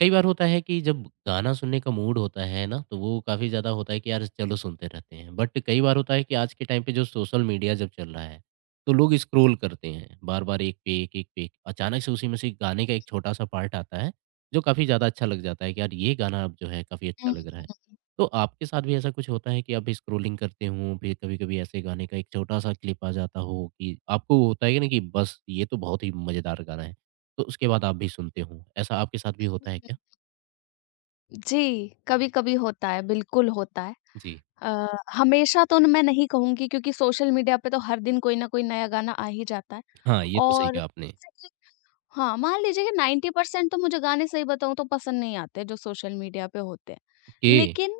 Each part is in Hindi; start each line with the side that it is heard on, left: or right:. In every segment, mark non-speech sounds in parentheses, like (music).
right: कई बार होता है कि जब गाना सुनने का मूड होता है ना तो वो काफ़ी ज़्यादा होता है कि यार चलो सुनते रहते हैं बट कई बार होता है कि आज के टाइम पे जो सोशल मीडिया जब चल रहा है तो लोग स्क्रोल करते हैं बार बार एक पे एक अचानक से उसी में से गाने का एक छोटा सा पार्ट आता है जो काफ़ी ज़्यादा अच्छा लग जाता है कि यार ये गाना अब जो है काफ़ी
left: हुँ,
right: अच्छा लग रहा
left: हुँ।
right: है तो आपके साथ भी ऐसा कुछ होता है कि आप स्क्रोलिंग करते हो फिर कभी कभी ऐसे गाने का एक छोटा सा क्लिप आ जाता हो कि आपको होता है कि ना कि बस ये तो बहुत ही मज़ेदार गाना है तो उसके बाद आप भी सुनते हो ऐसा आपके साथ भी होता है क्या
left: जी, कभी-कभी होता है, बिल्कुल होता है।
right: जी।
left: अ, हमेशा तो न मैं नहीं कहूँगी क्योंकि सोशल मीडिया पे तो हर दिन कोई न कोई नया गाना आ ही जाता है।
right: हाँ, ये तो सही
left: और
right: कहा आपने।
left: जैसे कि हाँ, मान लीजिए कि 90% तो मुझे गाने सही बताऊँ तो पसंद नहीं आते जो सोशल मीडिया पे होते हैं।
right: ओके।
left: लेकिन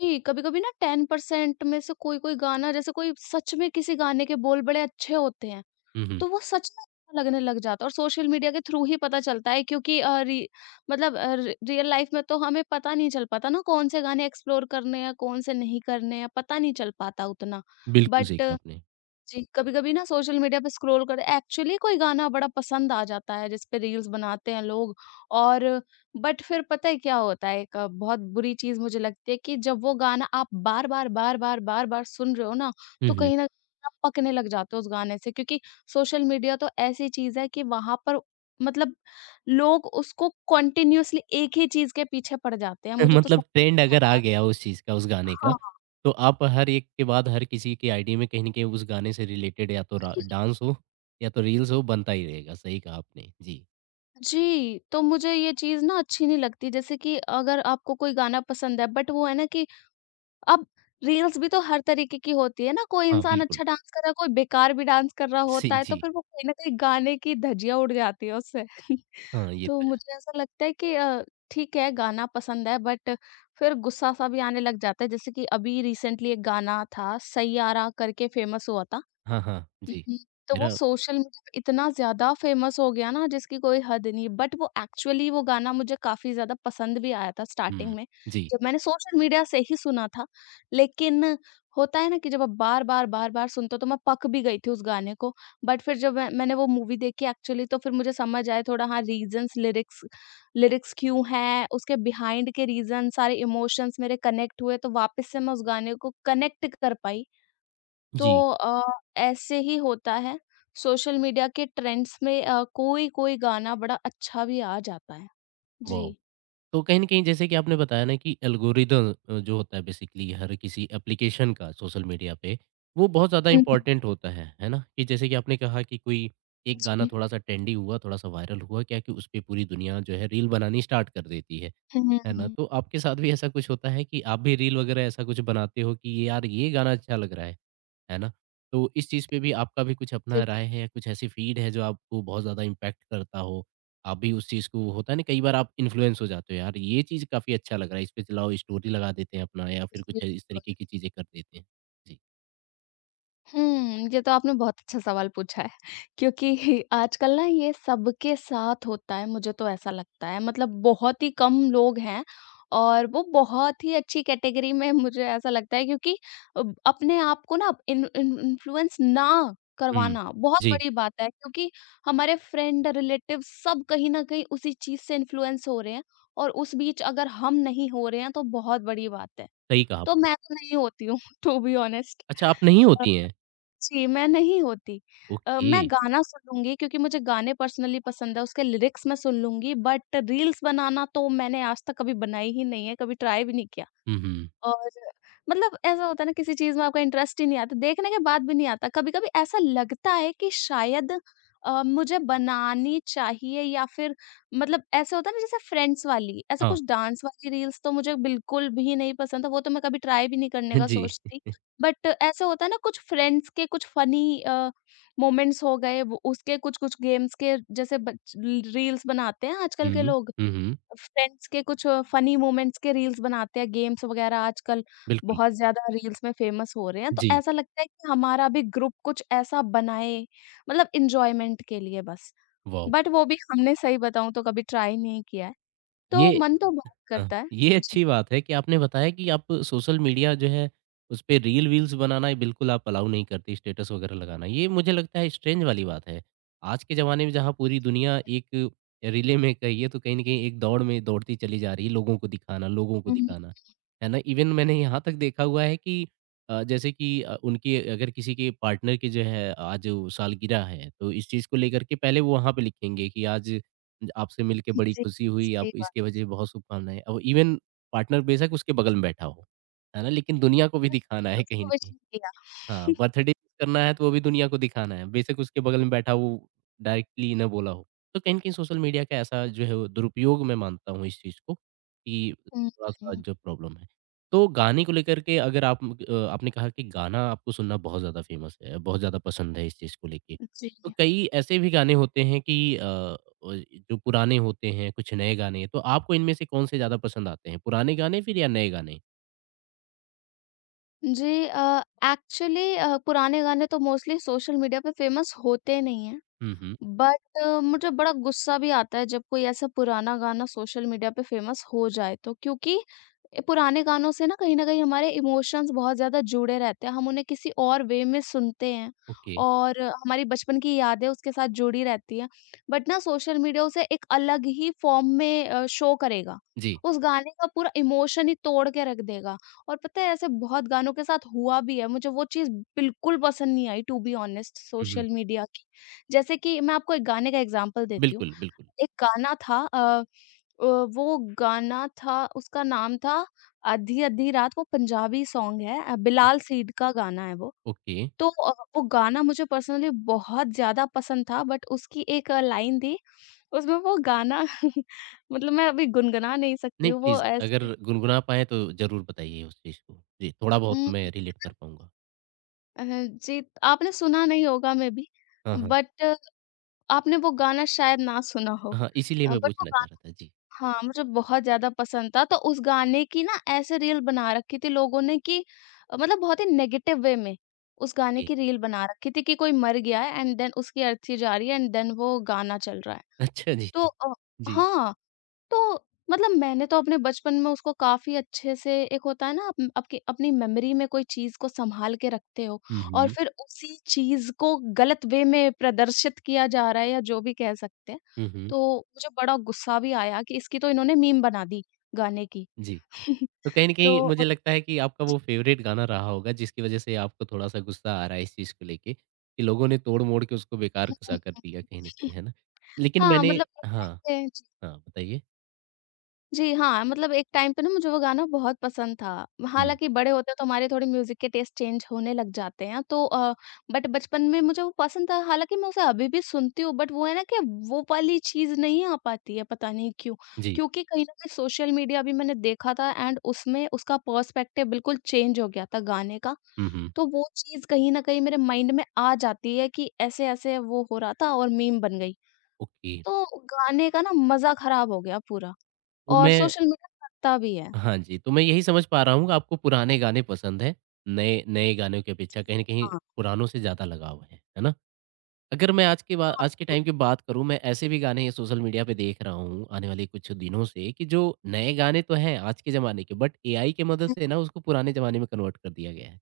left: जी, कभी-कभी ना 10% में से कोई-कोई गाना जैसे कोई सच में किसी गाने के बोल बड़े अच्छे होते हैं
right: हुँ, हुँ।
left: तो वो सच में अच्छा लगने लग जाता है और सोशल मीडिया के थ्रू ही पता चलता है क्योंकि अ, रि मतलब अ, रि रियल लाइफ में तो हमें पता नहीं चल पाता ना कौन से गाने एक्सप्लोर करने हैं, कौन से नहीं करने हैं, पता नहीं चल पाता उतना।
right: बिल्कुल सही
left: बट
right: कहा आपने।
left: जी, कभी-कभी ना सोशल मीडिया पे स्क्रॉल कर एक्चुअली कोई गाना बड़ा पसंद आ जाता है जिस पे रील्स बनाते हैं लोग और बट फिर पता है क्या होता है एक बहुत बुरी चीज़ मुझे लगती है कि जब वो गाना आप बार-बार, बार-बार, बार-बार सुन रहे हो ना,
right: हुँ,
left: तो
right: हुँ।
left: कहीं न आप पकने लग जाते हो उस गाने से क्योंकि सोशल मीडिया तो ऐसी चीज़ है कि वहाँ पर मतलब लोग उसको कंटीन्यूअसली एक ही चीज़ के पीछे पड़ जाते हैं, मुझे
right: (laughs)
left: तो
right: मतलब
left: समझ
right: ट्रेंड
left: नहीं
right: अगर आ
left: आता
right: गया उस चीज़ का, उस गाने का,
left: हाँ।
right: तो आप हर एक के बाद हर किसी की आईडी में कहीं न कहीं उस गाने से रिलेटेड या तो रा डांस हो या तो रील्स हो, बनता ही रहेगा। सही कहा आपने। जी।
left: जी, तो मुझे ये चीज़ ना अच्छी नहीं लगती जैसे कि अगर आपको कोई गाना पसंद है बट वो है ना कि अब रील्स भी तो हर तरीके की होती है ना, कोई
right: हाँ,
left: इंसान
right: बिल्कुल।
left: अच्छा डांस कर रहा है, कोई बेकार भी डांस कर रहा होता
right: सी
left: है, तो
right: जी।
left: फिर वो कहीं न कहीं गाने की धज्जियाँ उड़ जाती है उससे। (laughs)
right: हाँ, ये
left: तो
right: तो है।
left: मुझे ऐसा लगता है कि ठीक है गाना पसंद है बट फिर गुस्सा-सा भी आने लग जाता है जैसे कि अभी रिसेंटली एक गाना था सैयारा करके फेमस हुआ था।
right: हाँ, हाँ। जी।
left: हुँ। तो वो
right: मेरा
left: सोशल मीडिया पे इतना ज़्यादा फ़ेमस हो गया ना जिसकी कोई हद नहीं, बट वो एक्चुअली वो गाना मुझे काफ़ी ज़्यादा पसंद भी आया था स्टार्टिंग
right: हुँ।
left: में,
right: जी।
left: जब मैंने सोशल मीडिया से ही सुना था। लेकिन होता है ना कि जब आप बार-बार, बार-बार सुनते हो तो मैं पक भी गई थी उस गाने को, बट फिर जब मैंने वो मूवी देखी एक्चुअली तो फिर मुझे समझ आया थोड़ा हाँ रीज़न्स लिरिक्स लिरिक्स क्यों हैं, उसके बिहाइंड के रीज़न सारे इमोशंस मेरे कनेक्ट हुए तो वापस से मैं उस गाने को कनेक्ट कर पाई तो
right: जी।
left: अ, ऐसे ही होता है। सोशल मीडिया के ट्रेंड्स में कोई-कोई गाना बड़ा अच्छा भी आ जाता है।
right: वाओ!
left: जी।
right: तो कहीं न कहीं जैसे कि आपने बताया ना कि एल्गोरिदम जो होता है बेसिकली हर किसी एप्लीकेशन का सोशल मीडिया पे, वो बहुत ज़्यादा
left: हुँ, हुँ।
right: इम्पोर्टेंट होता है ना? कि जैसे कि आपने कहा कि कोई एक गाना
left: जी।
right: थोड़ा-सा ट्रेंडी हुआ, थोड़ा-सा वायरल हुआ क्या कि उसपे पूरी दुनिया जो है रील बनानी स्टार्ट कर देती
left: हुँ, हुँ,
right: है ना?
left: हुँ।
right: तो आपके साथ भी ऐसा कुछ होता है कि आप भी रील वगैरह ऐसा कुछ बनाते हो कि ये यार ये गाना अच्छा लग रहा है ना? तो इस चीज़ पे भी आपका भी कुछ
left: जी,
right: अपना
left: जी।
right: राय है या कुछ ऐसी फ़ीड है जो आपको बहुत ज़्यादा इम्पैक्ट करता हो? आप भी उस चीज़ को होता है ना कई बार आप इन्फ्लुएंस हो जाते हो यार ये चीज़ काफ़ी अच्छा लग रहा है, इस पे चलाओ स्टोरी लगा देते हैं अपना या फिर कुछ इस
left: बिल्कुल।
right: तरीके की चीज़ें कर देते हैं। जी।
left: हुँ, ये तो आपने बहुत अच्छा सवाल पूछा है (laughs) क्योंकि आजकल ना ये सबके साथ होता है, मुझे तो ऐसा लगता है। मतलब बहुत ही कम लोग हैं और वो बहुत ही अच्छी कैटेगरी में (laughs) मुझे ऐसा लगता है क्योंकि अब अपने आप को ना इन इन इन्फ्लुएंस ना
right: हुँ।
left: करवाना बहुत
right: जी,
left: बड़ी बात है क्योंकि हमारे फ्रेंड, रिलेटिव सब कहीं न कहीं उसी चीज़ से इन्फ्लुएंस हो रहे हैं और उस बीच अगर हम नहीं हो रहे हैं तो बहुत बड़ी बात है।
right: सही कहा
left: तो
right: आपने।
left: मैं तो नहीं होती हूँ (laughs) टू बी ऑनेस्ट।
right: अच्छा आप नहीं
left: अ
right: होती हैं?
left: जी, मैं नहीं होती।
right: ओके।
left: मैं गाना सुन लूँगी क्योंकि मुझे गाने पर्सनली पसंद है, उसके लिरिक्स मैं सुन लूँगी बट रील्स बनाना तो मैंने आज तक कभी बनाई ही नहीं है, कभी ट्राई भी नहीं किया।
right: हुँ, हुँ।
left: और मतलब ऐसा होता है ना किसी चीज़ में आपका इंटरेस्ट ही नहीं आता, देखने के बाद भी नहीं आता। कभी-कभी ऐसा लगता है कि शायद मुझे बनानी चाहिए या फिर मतलब ऐसे होता है ना जैसे फ्रेंड्स वाली, ऐसा
right: हाँ।
left: कुछ डांस वाली रील्स तो मुझे बिल्कुल भी नहीं पसंद था, वो तो मैं कभी ट्राई भी नहीं करने
right: (laughs)
left: का
right: जी।
left: सोचती। बट ऐसा होता है ना कुछ फ्रेंड्स के कुछ फ़नी मोमेंट्स हो गए, वो उसके कुछ-कुछ गेम्स के जैसे बच रील्स बनाते हैं आजकल के
right: हुँ।
left: लोग।
right: हुँ, हुँ।
left: फ्रेंड्स के कुछ फनी मोमेंट्स के रील्स बनाते हैं, गेम्स वगैरह आजकल
right: बिल्कुल।
left: बहुत ज़्यादा रील्स में फेमस हो रहे हैं, तो
right: जी।
left: ऐसा लगता है कि हमारा भी ग्रुप कुछ ऐसा बनाए मतलब एन्जॉयमेंट के लिए बस।
right: वाओ!
left: बट वो भी हमने सही बताऊँ तो कभी ट्राई नहीं किया है, तो
right: ये
left: मन तो बहुत
right: हाँ,
left: करता है।
right: ये
left: जी।
right: अच्छी बात है कि आपने बताया कि आप सोशल मीडिया जो है, उसपे रील वील्स बनाना बिल्कुल आप अलाउ नहीं करती, स्टेटस वगैरह लगाना। ये मुझे लगता है स्ट्रेंज वाली बात है। आज के ज़माने में जहाँ पूरी दुनिया एक रिले में कहिए तो कहीं न कहीं एक दौड़ में दौड़ती चली जा रही है, लोगों को दिखाना, लोगों को
left: हुँ, हुँ।
right: दिखाना। है ना? इवन मैंने यहाँ तक देखा हुआ है कि उनके अगर किसी के पार्टनर की जो है आज वो सालगिरह है, तो इस चीज़ को लेकर के पहले वो वहाँ पे लिखेंगे कि आज आपसे मिलके बड़ी
left: जी,
right: खुशी हुई, आप
left: सही बात,
right: इसकी वजह से बहुत शुभकामनाएँ। अब इवन पार्टनर बेशक उसके बगल में बैठा हो, है ना? लेकिन दुनिया को भी दिखाना है कहीं
left: उसको
right: न
left: विश
right: कहीं।
left: नहीं किया।
right: हाँ, बर्थडे करना है तो वो भी दुनिया को दिखाना है, बेशक उसके बगल में बैठा वो डायरेक्टली ना बोला हो। तो कहीं न कहीं सोशल मीडिया का ऐसा जो है वो दुरुपयोग मैं मानता हूँ इस चीज़ को कि
left: हुँ,
right: थोड़ा-सा
left: हुँ।
right: जो प्रॉब्लम है। तो गाने को लेकर के अगर आप आपने कहा कि गाना आपको सुनना बहुत ज़्यादा फ़ेमस है, बहुत ज़्यादा पसंद है इस चीज़ को लेके।
left: जी।
right: तो कई ऐसे भी गाने होते हैं कि अ, व जो पुराने होते हैं, कुछ नए गाने, तो आपको इनमें से कौन-से ज़्यादा पसंद आते हैं? पुराने गाने फिर या नए गाने?
left: जी एक्चुअली पुराने गाने तो मोस्टली सोशल मीडिया पे फेमस होते नहीं हैं।
right: हुँ, हुँ।
left: बट मुझे बड़ा गुस्सा भी आता है जब कोई ऐसा पुराना गाना सोशल मीडिया पे फेमस हो जाए तो क्योंकि पुराने गानों से ना कहीं हमारे इमोशंस बहुत ज्यादा जुड़े रहते हैं हम उन्हें किसी और वे में सुनते हैं
right: ओके।
left: और हमारी बचपन की यादें उसके साथ जुड़ी रहती हैं बट ना सोशल मीडिया उसे एक अलग ही फॉर्म में शो करेगा
right: जी।
left: उस गाने का पूरा इमोशन ही तोड़ के रख देगा और पता है ऐसे बहुत गानों के साथ हुआ भी है मुझे वो चीज़ बिल्कुल पसंद नहीं आई टू बी ऑनेस्ट
right: हुँ, हुँ।
left: सोशल मीडिया की जैसे कि मैं आपको एक गाने का एग्ज़ाम्पल देती हूँ।
right: बिल्कुल, बिल्कुल।
left: एक गाना था अ, वो गाना था उसका नाम था आधी अधी रात वो पंजाबी सॉन्ग है बिलाल सीड का गाना है वो।
right: ओके।
left: तो वो गाना मुझे पर्सनली बहुत ज़्यादा पसंद था बट उसकी एक लाइन थी, उसमें वो गाना (laughs) मतलब मैं अभी गुनगुना नहीं सकती
right: नहीं
left: हूँ वो
right: प्लीज़ अगर
left: ऐसे
right: गुनगुना पाएँ तो ज़रूर बताइए उस चीज़ को। जी, थोड़ा बहुत
left: उम,
right: मैं रिलेट कर पाऊँगा।
left: अ, जी आपने सुना नहीं होगा मे बी
right: हाँ, हाँ।
left: बट आपने वो गाना शायद ना सुना हो।
right: हाँ, इसीलिए मैं
left: बट वो
right: पूछना चाह
left: गाना
right: रहा था। जी,
left: हाँ, मुझे बहुत ज़्यादा पसंद था, तो उस गाने की ना ऐसे रील बना रखी थी लोगों ने कि मतलब बहुत ही नेगेटिव वे में, उस गाने
right: जी।
left: की रील बना रखी थी कि कोई मर गया है एंड देन उसकी अर्थी जा रही है एंड देन वो गाना चल रहा है।
right: अच्छा जी।
left: तो
right: जी।
left: हाँ, तो मतलब मैंने तो अपने बचपन में उसको काफ़ी अच्छे से एक होता है ना आप आपकी अपनी मेमोरी में कोई चीज़ को सँभाल के रखते हो
right: हुँ,
left: और
right: हुँ।
left: फिर उसी चीज़ को गलत वे में प्रदर्शित किया जा रहा है या जो भी कह सकते हैं।
right: हुँ, हुँ।
left: तो मुझे बड़ा गुस्सा भी आया कि इसकी तो इन्होंने मीम बना दी गाने की।
right: जी।
left: (laughs)
right: तो कहीं न
left: तो
right: कहीं मुझे
left: अ,
right: लगता है कि आपका
left: जी
right: वो फ़ेवरेट गाना रहा होगा जिसकी वज़ह से आपको थोड़ा-सा गुस्सा आ रहा है इस चीज़ को लेके, कि लोगों ने तोड़-मोड़ के उसको बेकार सा कर दिया कहीं न कहीं, है ना? लेकिन
left: हाँ,
right: मैंने
left: मतलब उस
right: हाँ,
left: टाइम पे
right: हाँ बताइए।
left: जी, हाँ, मतलब एक टाइम पे ना मुझे वो गाना बहुत पसंद था।
right: हुँ।
left: हालाँकि बड़े होते तो हमारे थोड़े म्यूज़िक के टेस्ट चेंज होने लग जाते हैं तो बट बचपन में मुझे वो पसंद था। हालाँकि मैं उसे अभी भी सुनती हूँ बट वो है ना कि वो वाली चीज़ नहीं आ पाती है पता नहीं क्यों?
right: जी।
left: क्योंकि कहीं न कहीं सोशल मीडिया भी मैंने देखा था एंड उसमें उसका पर्सपेक्टिव बिल्कुल चेंज हो गया था गाने का।
right: हुँ, हुँ।
left: तो वो चीज़ कहीं न कहीं मेरे माइंड में आ जाती है कि ऐसे-ऐसे वो हो रहा था और मीम बन गई।
right: ओके।
left: तो गाने का ना मज़ा खराब हो गया पूरा।
right: तो
left: और
right: मैं
left: सोशल मीडिया करता भी है।
right: हाँ जी, तो मैं यही समझ पा रहा हूँ कि आपको पुराने गाने पसंद हैं, नए नए गानों की अपेक्षा कहीं न कहीं
left: हाँ,
right: पुरानों से ज़्यादा लगाव है ना? अगर मैं
left: हाँ,
right: आज के
left: बिल्कुल।
right: टाइम की बात करूँ, मैं ऐसे भी गाने सोशल मीडिया पे देख रहा हूँ आने वाले कुछ दिनों से कि जो नए गाने तो हैं आज के ज़माने के बट एआई की मदद
left: हुँ,
right: से ना उसको पुराने ज़माने में कन्वर्ट कर दिया गया है।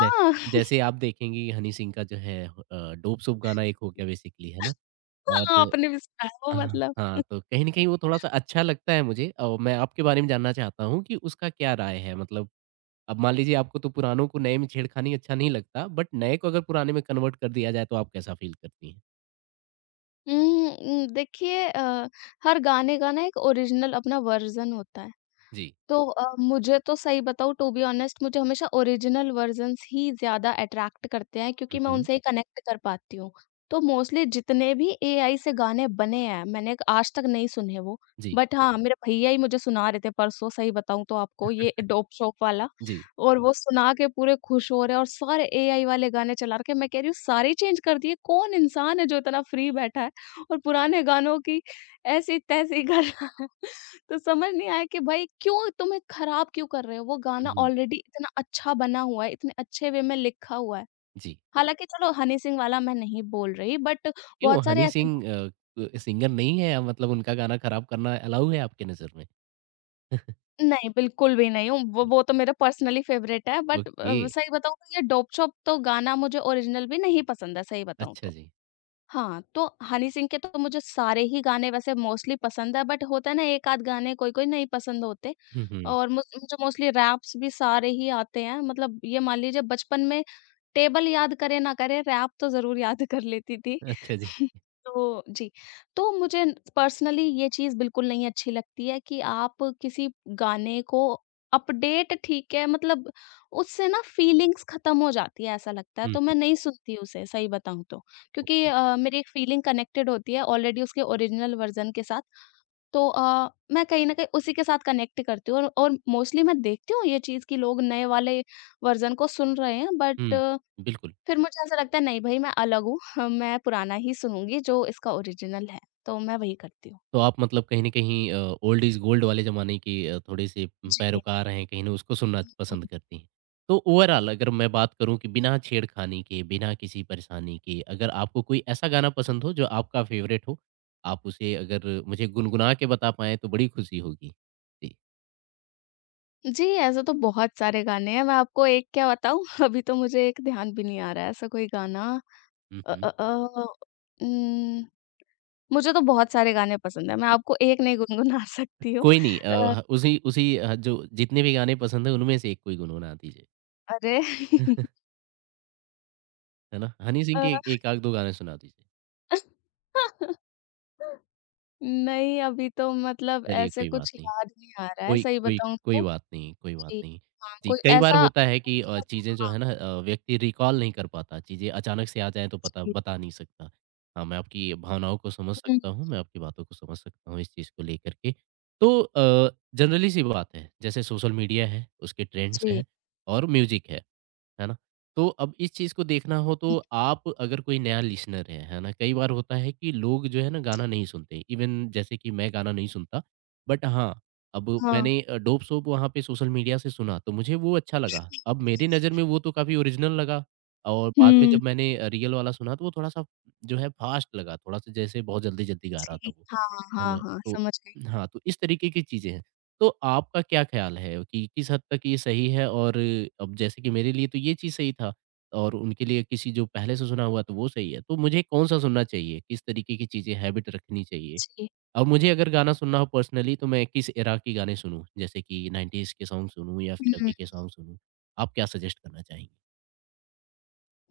right: जै
left: (laughs)
right: जैसे आप देखेंगी हनी सिंह का जो है डोप-सोप गाना एक हो गया बेसिकली है ना? और
left: हाँ, आपने भी सुना है वो
right: हाँ,
left: मतलब।
right: हाँ, तो कहीं न कहीं वो थोड़ा-सा अच्छा लगता है मुझे और मैं आपके बारे में जानना चाहता हूँ कि उसका क्या राय है? मतलब अब मान लीजिए आपको तो पुरानों को नए में छेड़खानी अच्छा नहीं लगता, बट नए को अगर पुराने में कन्वर्ट कर दिया जाए तो आप कैसा फ़ील करती हैं?
left: देखिए हर गाने का ना एक ओरिजिनल अपना वर्ज़न होता है।
right: जी।
left: तो मुझे तो सही बताऊँ टू बी ऑनेस्ट मुझे हमेशा ओरिजिनल वर्ज़न्स ही ज़्यादा अट्रैक्ट करते हैं क्योंकि
right: हुँ,
left: मैं
right: हुँ।
left: उनसे ही कनेक्ट कर पाती हूँ। तो मोस्टली जितने भी एआई से गाने बने हैं, मैंने आज तक नहीं सुने वो।
right: जी,
left: बट हाँ, मेरे भैया ही मुझे सुना रहे थे परसों सही बताऊँ तो आपको ये डोप शोप वाला
right: जी।
left: और वो सुना के पूरे खुश हो रहे हैं और सारे एआई वाले गाने चला रखे हैं। मैं कह रही हूँ सारे ही चेंज कर दिए, कौन इंसान है जो इतना फ्री बैठा है और पुराने गानों की ऐसी-तैसी (laughs) कर रहा है। तो समझ नहीं आया कि भाई क्यों तुम एक खराब क्यों कर रहे हो? वो गाना
right: हुँ, हुँ।
left: ऑलरेडी इतना अच्छा बना हुआ है, इतने अच्छे वे में लिखा हुआ है।
right: जी।
left: हालाँकि चलो हनी सिंह वाला मैं नहीं बोल रही बट
right: क्यों
left: बहुत सारे
right: हनी
left: ऐसे गा
right: सिंह क सिंगर नहीं है मतलब उनका गाना खराब करना अलाउ है आपकी नज़र में? (laughs)
left: नहीं, बिल्कुल भी नहीं हूँ, वो तो मेरा पर्सनली फेवरेट है बट
right: ओके।
left: सही बताऊँ तो ये डोप-शोप तो गाना मुझे ओरिजिनल भी नहीं पसंद है, सही बताऊँ
right: अच्छा
left: तो।
right: जी।
left: हाँ, तो हनी सिंह के तो मुझे सारे ही गाने वैसे मोस्टली पसंद है बट होता है ना एक-आध गाने कोई-कोई नहीं पसंद होते
right: हुँ, हुँ।
left: और मुझे मोस्टली रैप्स भी सारे ही आते हैं। मतलब ये मान लीजिए बचपन में टेबल याद करे ना करे रैप तो ज़रूर याद (laughs) कर लेती थी।
right: अच्छा जी।
left: तो जी, तो मुझे पर्सनली ये चीज़ बिल्कुल नहीं अच्छी लगती है कि आप किसी गाने को अपडेट ठीक है मतलब उससे ना फीलिंग्स ख़त्म हो जाती है ऐसा लगता है,
right: हुँ,
left: तो मैं
right: हुँ।
left: नहीं सुनती उसे सही बताऊँ तो। क्योंकि
right: ओके।
left: मेरी एक फीलिंग कनेक्टेड होती है ऑलरेडी उसके ओरिजिनल वर्ज़न के साथ, तो मैं कहीं न कहीं उसी के साथ कनेक्ट करती हूँ और मोस्टली मैं देखती हूँ ये चीज़ कि लोग नए वाले वर्ज़न को सुन रहे हैं बट
right: हुँ, बिल्कुल।
left: फिर मुझे ऐसा लगता है नहीं भई मैं अलग हूँ, (laughs) हाँ, मैं पुराना ही सुनूँगी जो इसका ओरिजिनल है, तो मैं वही करती हूँ।
right: तो आप मतलब कहीं न कहीं ओल्ड इज़ गोल्ड वाले ज़माने की थोड़े-से
left: जी,
right: पैरोकार हैं, कहीं न उसको सुनना
left: हुँ।
right: पसंद करती हैं। तो ओवरऑल अगर मैं बात करूँ कि बिना छेड़खानी के, बिना किसी परेशानी के, अगर आपको कोई ऐसा गाना पसंद हो जो आपका फ़ेवरेट हो, आप उसे अगर मुझे गुनगुना के बता पाएँ तो बड़ी खुशी होगी। जी।
left: जी, ऐसे तो बहुत सारे गाने हैं, मैं आपको एक क्या बताऊँ? (laughs) अभी तो मुझे एक ध्यान भी नहीं आ रहा है ऐसा कोई गाना
right: हुँ,
left: अ अ
right: हुँ।
left: अ, उम, मुझे तो बहुत सारे गाने पसंद हैं, मैं आपको एक नहीं गुनगुना (laughs) सकती हूँ।
right: कोई नहीं अ,
left: अ,
right: ह उसी उसी जो जितने भी गाने पसंद हैं उनमें से एक कोई गुनगुना दीजिए।
left: अरे! (laughs)
right: (laughs) है ना? हनी
left: अ,
right: सिंह के 1 आध 2 गाने सुना दीजिए।
left: (laughs) नहीं अभी तो मतलब
right: चलिए
left: ऐसे
right: कोई बात
left: कुछ
right: नहीं।
left: याद नहीं आ रहा है,
right: कोई
left: सही
right: कोई
left: बताऊँ
right: कोई
left: तो।
right: बात नहीं, कोई बात
left: जी।
right: नहीं।
left: हाँ,
right: जी,
left: कोई
right: कई बार
left: ऐसा
right: होता है कि
left: अच्छा
right: चीज़ें जो
left: हाँ,
right: है ना व्यक्ति रिकॉल नहीं कर पाता, चीज़ें अचानक से आ जाएँ तो पता
left: जी।
right: बता नहीं सकता। हाँ, मैं आपकी भावनाओं को समझ
left: हुँ,
right: सकता हूँ, मैं आपकी बातों को समझ सकता हूँ इस चीज़ को लेकर के। तो जनरली सी बात है, जैसे सोशल मीडिया है, उसके ट्रेंड्स
left: जी।
right: हैं और म्यूज़िक है ना? तो अब इस चीज़ को देखना हो तो आप अगर कोई नया लिसनर है ना? कई बार होता है कि लोग जो है ना गाना नहीं सुनते, इवन जैसे कि मैं गाना नहीं सुनता, बट हाँ अब
left: हाँ।
right: मैंने डोप-सोप वहाँ पे सोशल मीडिया से सुना, तो मुझे वो अच्छा लगा। अब मेरी नज़र में वो तो काफ़ी ओरिजिनल लगा और बाद में
left: हुँ,
right: जब मैंने रियल वाला सुना, तो वो थोड़ा-सा जो है फ़ास्ट लगा, थोड़ा-सा जैसे बहुत जल्दी-जल्दी गा रहा
left: जी।
right: था वो,
left: हाँ,
right: है
left: हाँ,
right: ना?
left: हाँ,
right: तो
left: समझ गई।
right: हाँ, तो इस तरीके की चीज़ें हैं। तो आपका क्या ख़्याल है कि किस हद तक ये सही है और अब जैसे कि मेरे लिए तो ये चीज़ सही था और उनके लिए किसी जो पहले से सुना हुआ, तो वो सही है। तो मुझे कौन-सा सुनना चाहिए? किस तरीके की चीज़ें हैबिट रखनी चाहिए?
left: जी।
right: अब मुझे अगर गाना सुनना हो पर्सनली तो मैं किस एरा के गाने सुनूँ? जैसे कि 90s के सॉन्ग सुनूँ या फिर
left: हुँ।
right: अभी के सॉन्ग सुनूँ? आप क्या सजेस्ट करना चाहेंगे?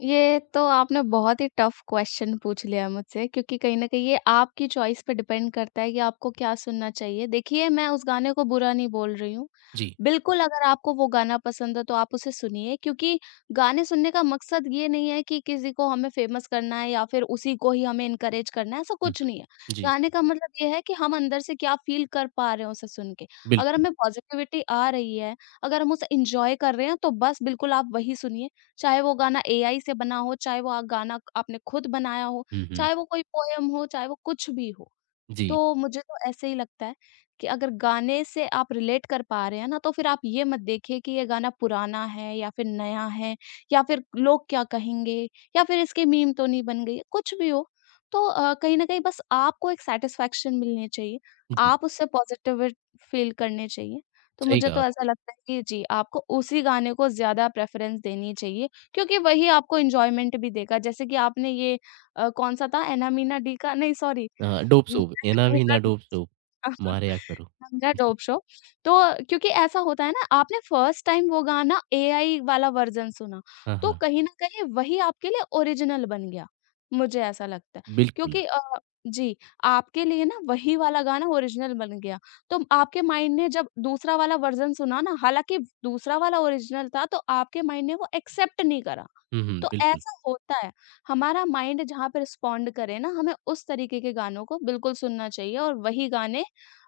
left: ये तो आपने बहुत ही टफ क्वेश्चन पूछ लिया मुझसे क्योंकि कहीं न कहीं ये आपकी चॉइस पे डिपेंड करता है कि आपको क्या सुनना चाहिए। देखिए, मैं उस गाने को बुरा नहीं बोल रही हूँ।
right: जी।
left: बिल्कुल अगर आपको वो गाना पसंद है तो आप उसे सुनिए क्योंकि गाने सुनने का मकसद ये नहीं है कि किसी को हमें फेमस करना है या फिर उसी को ही हमें एनकरेज करना है, ऐसा
right: हुँ,
left: कुछ
right: हुँ।
left: नहीं है।
right: जी,
left: गाने का मतलब ये है कि हम अंदर से क्या फ़ील कर पा रहे हैं उसे सुन के। अगर
right: बिल्कुल।
left: हमें पॉज़िटिविटी आ रही है, अगर हम उसे एन्जॉय कर रहे हैं तो बस बिल्कुल आप वही सुनिए। चाहे वो गाना एआई से बना हो, चाहे वो गाना आपने खुद बनाया हो,
right: हुँ, हुँ।
left: चाहे वो कोई पोएम हो, चाहे वो कुछ भी हो।
right: जी,
left: तो मुझे तो ऐसे ही लगता है कि अगर गाने से आप रिलेट कर पा रहे हैं ना, तो फिर आप ये मत देखिए कि ये गाना पुराना है या फिर नया है या फिर लोग क्या कहेंगे या फिर इसकी मीम तो नहीं बन गई है, कुछ भी हो। तो कहीं न कहीं बस आपको एक सैटिस्फैक्शन मिलनी चाहिए,
right: जी।
left: आप उससे पॉज़िटिव फ़ील करने चाहिए। तो
right: सही
left: मुझे
right: कहा
left: तो ऐसा
right: आपने।
left: लगता है कि जी, आपको उसी गाने को ज़्यादा प्रेफ़रेंस देनी चाहिए क्योंकि वही आपको एन्जॉयमेंट भी देगा। जैसे कि आपने ये कौन-सा था एना मीना डी का नहीं सॉरी
right: डोप
left: हुँ,
right: सोप, एना
left: नंगा
right: वीना
left: डोप
right: डोप सोप
left: शो।
right: मारया करो।
left: (laughs) मेरा
right: जी।
left: Dope show. तो क्योंकि ऐसा होता है ना आपने फर्स्ट टाइम वो गाना एआई वाला वर्ज़न सुना,
right: हाँ,
left: तो
right: हाँ।
left: कहीं न कहीं वही आपके लिए ओरिजिनल बन गया, मुझे ऐसा लगता है।
right: बिल्कुल।
left: क्योंकि जी, आपके लिए ना वही वाला गाना ओरिजिनल बन गया। तो आपके माइंड ने जब दूसरा वाला वर्ज़न सुना ना, हालाँकि दूसरा वाला ओरिजिनल था तो आपके माइंड ने वो एक्सेप्ट नहीं करा।
right: हुँ, हुँ।
left: तो
right: बिल्कुल।
left: ऐसा होता है, हमारा माइंड जहाँ पे रिस्पॉन्ड करे ना, हमें उस तरीके के गानों को बिल्कुल सुनना चाहिए और वही गाने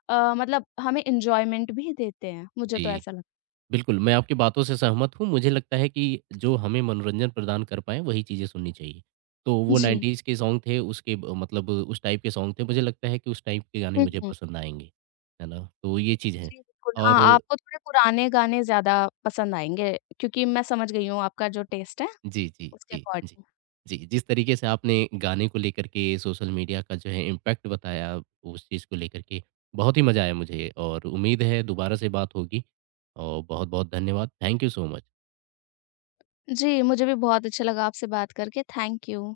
left: मतलब हमें एन्जॉयमेंट भी देते हैं, मुझे तो
right: जी।
left: ऐसा लग
right: बिल्कुल, मैं आपकी बातों से सहमत हूँ। मुझे लगता है कि जो हमें मनोरंजन प्रदान कर पाएँ, वही चीज़ें सुननी चाहिए। तो वो
left: जी।
right: 90s के सॉन्ग थे, उसके ब मतलब उस टाइप के सॉन्ग थे। मुझे लगता है कि उस टाइप के गाने
left: हुँ,
right: मुझे
left: हुँ।
right: पसंद आएँगे, है ना? तो ये चीज़ है
left: जी, बिल्कुल।
right: और
left: हाँ, आपको थोड़े पुराने गाने ज़्यादा पसंद आएँगे क्योंकि मैं समझ गई हूँ आपका जो टेस्ट है,
right: जी, जी,
left: उसके
right: जी, जी।
left: अकॉर्डिंग।
right: जी, जिस तरीके से आपने गाने को लेकर के सोशल मीडिया का जो है इम्पैक्ट बताया, उस चीज़ को लेकर के बहुत ही मज़ा आया मुझे और उम्मीद है दोबारा से बात होगी और बहुत-बहुत धन्यवाद। Thank you so much.
left: जी, मुझे भी बहुत अच्छा लगा आपसे बात करके, थैंक यू।